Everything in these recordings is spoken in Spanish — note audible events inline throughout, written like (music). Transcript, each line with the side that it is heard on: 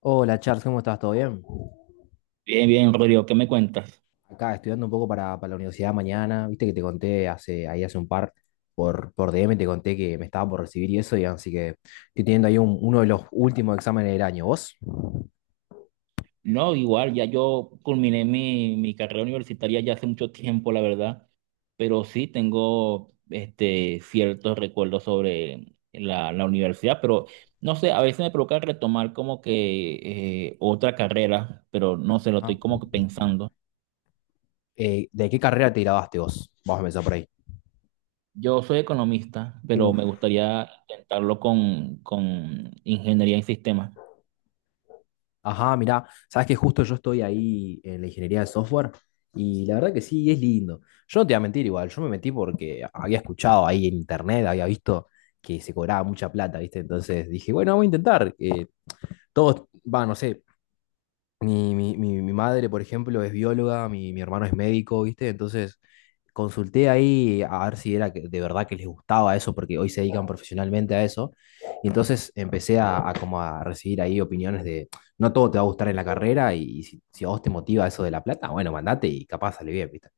left: Hola Charles, ¿cómo estás? ¿Todo bien?
right: Bien, bien, Rodrigo, ¿qué me cuentas?
left: Acá estudiando un poco para la universidad mañana. Viste que te conté hace, ahí hace un par, por DM te conté que me estaba por recibir y eso, y así que estoy teniendo ahí uno de los últimos exámenes del año. ¿Vos?
right: No, igual, ya yo culminé mi carrera universitaria ya hace mucho tiempo, la verdad, pero sí tengo ciertos recuerdos sobre la universidad, pero no sé, a veces me provoca retomar como que otra carrera, pero no sé, lo estoy
left: Ajá.
right: como que pensando.
left: ¿De qué carrera te graduaste vos? Vamos a empezar por ahí.
right: Yo soy economista, pero me
left: Uf.
right: gustaría intentarlo con ingeniería en sistemas.
left: Ajá, mirá, sabes que justo yo estoy ahí en la ingeniería de software y la verdad que sí, es lindo. Yo no te voy a mentir igual, yo me metí porque había escuchado ahí en internet, había visto que se cobraba mucha plata, ¿viste? Entonces dije, bueno, vamos a intentar. Todos, va, no sé, mi madre, por ejemplo, es bióloga, mi hermano es médico, ¿viste? Entonces consulté ahí a ver si era que de verdad que les gustaba eso, porque hoy se dedican profesionalmente a eso. Y entonces empecé a como a recibir ahí opiniones de, no todo te va a gustar en la carrera y, si a vos te motiva eso de la plata, bueno, mandate y capaz sale bien, ¿viste?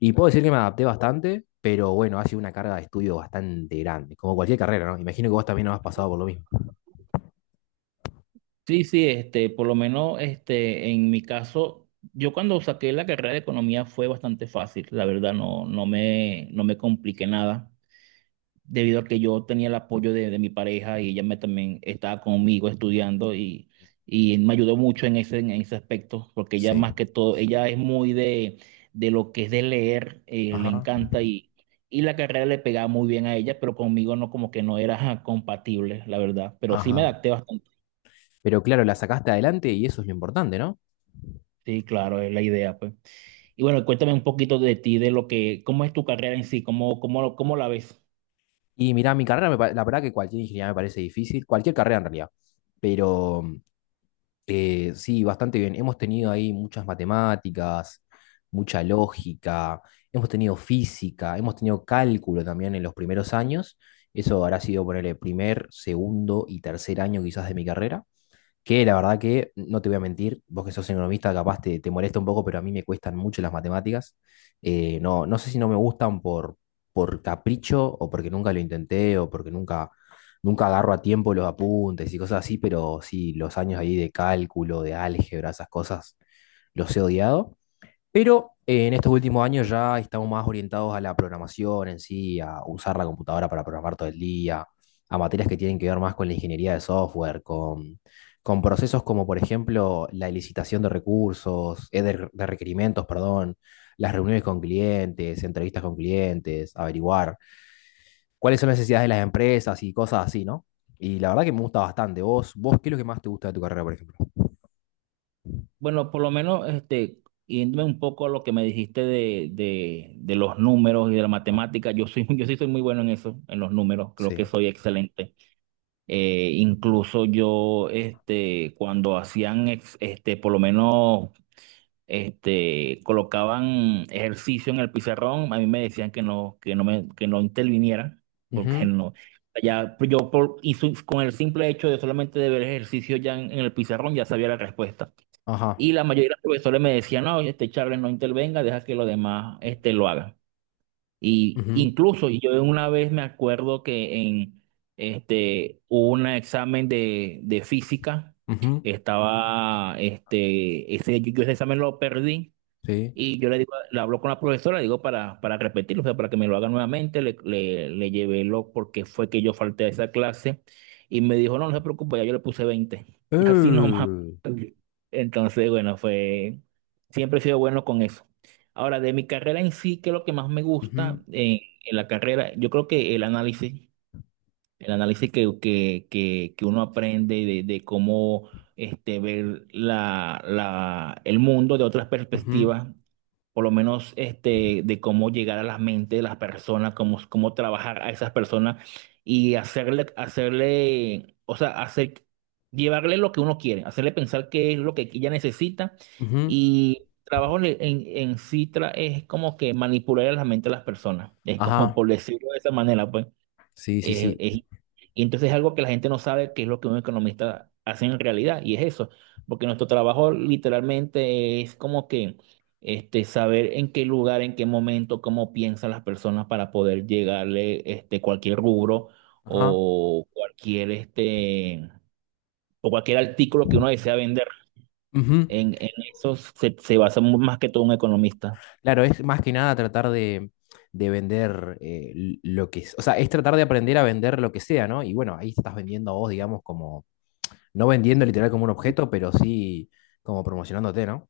left: Y puedo decir que me adapté bastante, pero bueno, ha sido una carga de estudio bastante grande, como cualquier carrera, ¿no? Imagino que vos también no has pasado por lo mismo.
right: Sí, sí, por lo menos en mi caso, yo cuando saqué la carrera de economía fue bastante fácil, la verdad, no, no me compliqué nada, debido a que yo tenía el apoyo de mi pareja y ella me también estaba conmigo estudiando y me ayudó mucho en ese aspecto, porque ella
left: Sí.
right: más que todo, ella es muy de lo que es de leer, le
left: Ajá,
right: encanta y la carrera le pegaba muy bien a ella, pero conmigo no como que no era (laughs) compatible, la verdad, pero sí me
left: ajá.
right: adapté bastante.
left: Pero claro, la sacaste adelante y eso es lo importante, ¿no?
right: Sí, claro, es la idea, pues. Y bueno, cuéntame un poquito de ti, de lo que, cómo es tu carrera en sí, cómo la ves.
left: Y mirá, mi carrera, la verdad que cualquier ingeniería me parece difícil, cualquier carrera en realidad. Pero sí, bastante bien. Hemos tenido ahí muchas matemáticas, mucha lógica, hemos tenido física, hemos tenido cálculo también en los primeros años. Eso habrá sido por el primer, segundo y tercer año quizás de mi carrera. Que la verdad que, no te voy a mentir, vos que sos economista capaz te molesta un poco, pero a mí me cuestan mucho las matemáticas. No sé si no me gustan por capricho o porque nunca lo intenté o porque nunca agarro a tiempo los apuntes y cosas así, pero sí, los años ahí de cálculo, de álgebra, esas cosas, los he odiado. Pero en estos últimos años ya estamos más orientados a la programación en sí, a usar la computadora para programar todo el día, a materias que tienen que ver más con la ingeniería de software, con procesos como por ejemplo la licitación de recursos, de requerimientos, perdón, las reuniones con clientes, entrevistas con clientes, averiguar cuáles son las necesidades de las empresas y cosas así, ¿no? Y la verdad que me gusta bastante. ¿Vos qué es lo que más te gusta de tu carrera, por ejemplo?
right: Bueno, por lo menos, yéndome un poco a lo que me dijiste de los números y de la
left: Ah,
right: matemática, yo soy, (laughs) yo sí soy muy bueno en eso, en los números, creo que
left: sí.
right: soy excelente. Incluso yo, cuando hacían, por lo menos colocaban ejercicio en el pizarrón, a mí me decían que no, que no interviniera, porque
left: Ujú,
right: no, ya pues, yo por, y su- con el simple hecho de solamente de ver ejercicio ya en el pizarrón ya sabía la respuesta.
left: ajá.
right: Y la mayoría de los profesores me decían, no, este Charles no intervenga, deja que los demás lo hagan. Y
left: Ujú,
right: incluso yo una vez me acuerdo que en hubo un examen de física,
left: ujú.
right: yo ese examen lo perdí
left: Sí.
right: y yo le digo, le hablo con la profesora, le digo para repetirlo, o sea, para que me lo haga nuevamente, le llevé lo porque fue que yo falté a esa clase y me dijo, no, no se preocupe, ya yo le puse 20. (laughs) Y así nomás.
left: Uh,
right: Entonces, bueno, siempre he sido bueno con eso. Ahora, de mi carrera en sí, ¿qué es lo que más me gusta
left: ujú,
right: en la carrera? Yo creo que el análisis, el análisis que uno aprende de cómo ver el mundo de otras
left: ujú,
right: perspectivas, por lo menos de cómo llegar a las mentes de las personas, cómo trabajar a esas personas y hacerle, o sea, llevarle lo que uno quiere, hacerle pensar qué es lo que ella necesita
left: ujú.
right: y trabajo en sí es como que manipular la mente de las personas, es como
left: Ajá.
right: por decirlo de esa manera, pues.
left: Sí, sí,
right: Eh,
left: sí.
right: es- y entonces es algo que la gente no sabe qué es lo que un economista hace en realidad, y es eso, porque nuestro trabajo literalmente es como que saber en qué lugar, en qué momento, cómo piensan las personas para poder llegarle cualquier rubro
left: Ajá.
right: o cualquier, este, o cualquier artículo que uno desea vender.
left: Ujú.
right: En eso se basa más que todo un economista.
left: Claro, es más que nada tratar de vender lo que es. O sea, es tratar de aprender a vender lo que sea, ¿no? Y bueno, ahí estás vendiendo a vos, digamos, como, no vendiendo literal como un objeto, pero sí como promocionándote, ¿no?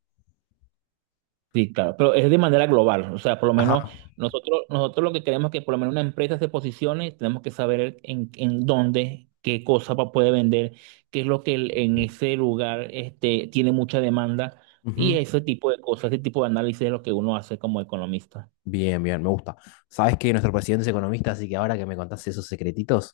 right: Sí, claro, pero es de manera global. O sea, por lo menos
left: Ajá.
right: nosotros lo que queremos es que por lo menos una empresa se posicione, tenemos que saber en dónde, qué cosa puede vender, qué es lo que en ese lugar tiene mucha demanda y
left: Ujú.
right: ese tipo de cosas, ese tipo de análisis es lo que uno hace como economista.
left: Bien, bien, me gusta. Sabes que nuestro presidente es economista, así que ahora que me contaste esos secretitos,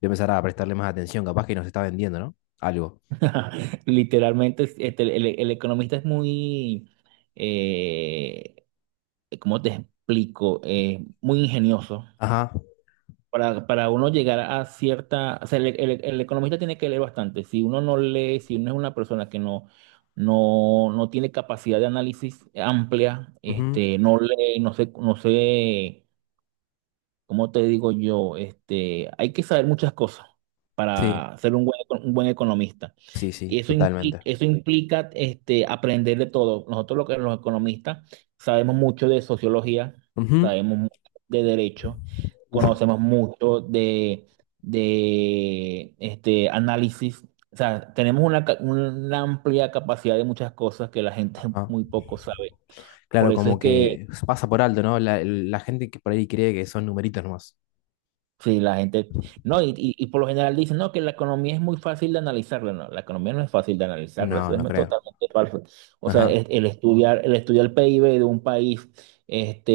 left: voy a empezar a prestarle más atención. Capaz que nos está vendiendo, ¿no? Algo.
right: (laughs) Literalmente, el economista es eh, ¿cómo te explico? Muy ingenioso.
left: Ajá.
right: Para uno llegar a cierta, o sea, el economista tiene que leer bastante. Si uno no lee, si uno es una persona que no tiene capacidad de análisis amplia,
left: Ujú.
right: no lee, no sé, no sé, ¿cómo te digo yo? Hay que saber muchas cosas
left: Sí,
right: para ser un buen economista.
left: sí,
right: Y
left: sí,
right: eso implica,
left: totalmente.
right: eso implica este, aprender de todo. Nosotros los economistas sabemos mucho de sociología,
left: Ujú.
right: sabemos mucho de derecho,
left: Uf,
right: conocemos mucho de análisis. O sea, tenemos una amplia capacidad de muchas cosas que la gente
left: ajá.
right: (laughs) muy poco sabe. Por
left: Claro,
right: eso
left: como
right: es que.
left: que pasa por alto, ¿no? La gente que por ahí cree que son numeritos nomás.
right: Sí, la gente, no, y por lo general dicen, no, que la economía es muy fácil de analizarla, no, la economía no es fácil de analizarla, eso
left: No, no
right: es
left: creo.
right: totalmente falso. O sea,
left: Ajá,
right: el estudiar el PIB de un país, este,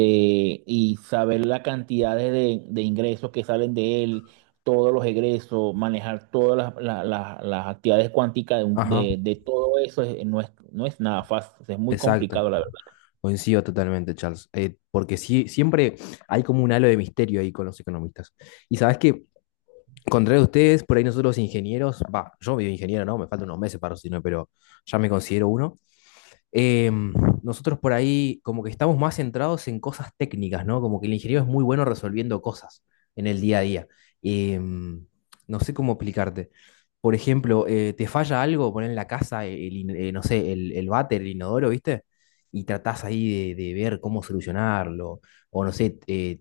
right: y saber la cantidad de ingresos que salen de él, todos los egresos, manejar todas las actividades cuánticas de, un-
left: ajá,
right: de- de todo eso, no es nada fácil, es muy
left: exacto.
right: complicado, la verdad.
left: Coincido totalmente, Charles. Porque sí, siempre hay como un halo de misterio ahí con los economistas. Y sabes que, contrario a ustedes, por ahí nosotros los ingenieros, va, yo medio ingeniero, ¿no? Me faltan unos meses para recibirme, pero ya me considero uno. eh, Nosotros por ahí como que estamos más centrados en cosas técnicas, ¿no? Como que el ingeniero es muy bueno resolviendo cosas en el día a día. No sé cómo explicarte. Por ejemplo, te falla algo, poner en la casa, no sé, el váter, el inodoro, ¿viste? Y tratás ahí de ver cómo solucionarlo. O no sé,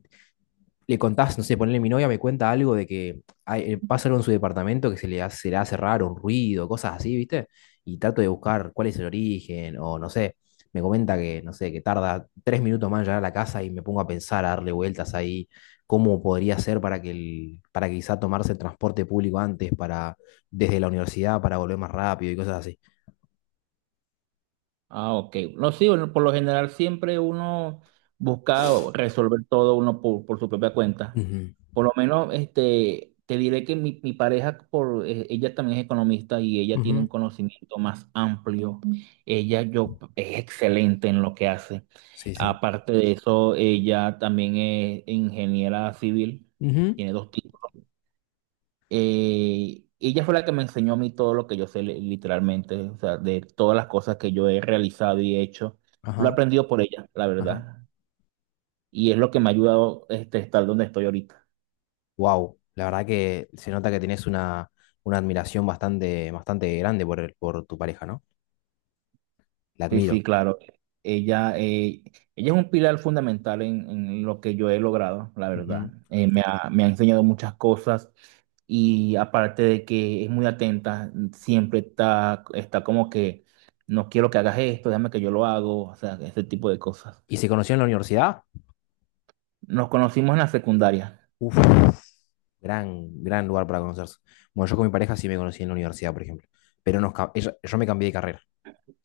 left: le contás, no sé, ponle mi novia me cuenta algo de que pasa algo en su departamento que se le hace raro, un ruido, cosas así, ¿viste? Y trato de buscar cuál es el origen, o no sé, me comenta que, no sé, que tarda tres minutos más en llegar a la casa y me pongo a pensar, a darle vueltas ahí, cómo podría ser para para quizá tomarse el transporte público antes, para, desde la universidad para volver más rápido y cosas así.
right: Ah, ok. No, sí, bueno, por lo general siempre uno busca resolver todo uno por su propia cuenta.
left: Ujú,
right: Por lo menos, te diré que mi pareja, ella también es economista y ella tiene un
left: ujú,
right: conocimiento más amplio. Mm. Ella es excelente en lo que hace.
left: sí, sí.
right: Aparte de eso, ella también es ingeniera civil,
left: Ujú,
right: tiene dos títulos. Ella fue la que me enseñó a mí todo lo que yo sé literalmente, o sea, de todas las cosas que yo he realizado y hecho. Lo he
left: ajá,
right: aprendido por ella, la
left: ajá.
right: verdad. Y es lo que me ha ayudado estar donde estoy ahorita.
left: Wow, la verdad que se nota que tenés una admiración bastante, bastante grande por, por tu pareja, ¿no? La
right: Sí, sí,
left: admiro.
right: claro. Ella, eh, ella es un pilar fundamental en lo que yo he logrado, la verdad.
left: Ujú.
right: Me ha enseñado muchas cosas y aparte de que es muy atenta, siempre está como que no quiero que hagas esto, déjame que yo lo hago, o sea, ese tipo de cosas.
left: ¿Y se conocieron en la universidad?
right: Nos conocimos en la secundaria.
left: Uf, gran, gran lugar para conocerse. Bueno, yo con mi pareja sí me conocí en la universidad, por ejemplo. Pero yo me cambié de carrera.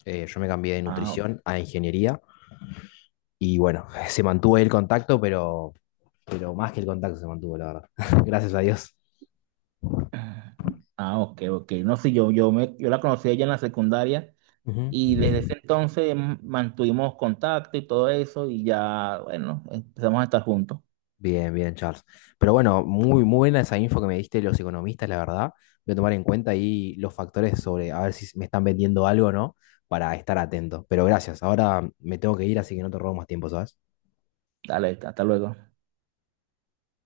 left: Yo me cambié de
right: Ah, o-
left: nutrición a ingeniería. Y bueno, (laughs) se mantuvo el contacto, pero más que el contacto se mantuvo, la verdad. (laughs) Gracias a Dios.
right: ah, ok, ok. No sé, yo la conocí a ella en la secundaria
left: Ujú.
right: y desde ese entonces mantuvimos contacto y todo eso y ya, bueno, empezamos a estar juntos.
left: Bien, bien, Charles. Pero bueno, muy, muy buena esa info que me diste de los economistas, la verdad. Voy a tomar en cuenta ahí los factores sobre a ver si me están vendiendo algo o no, para estar atento. Pero gracias, ahora me tengo que ir, así que no te robo más tiempo, ¿sabes?
right: Dale, hasta luego.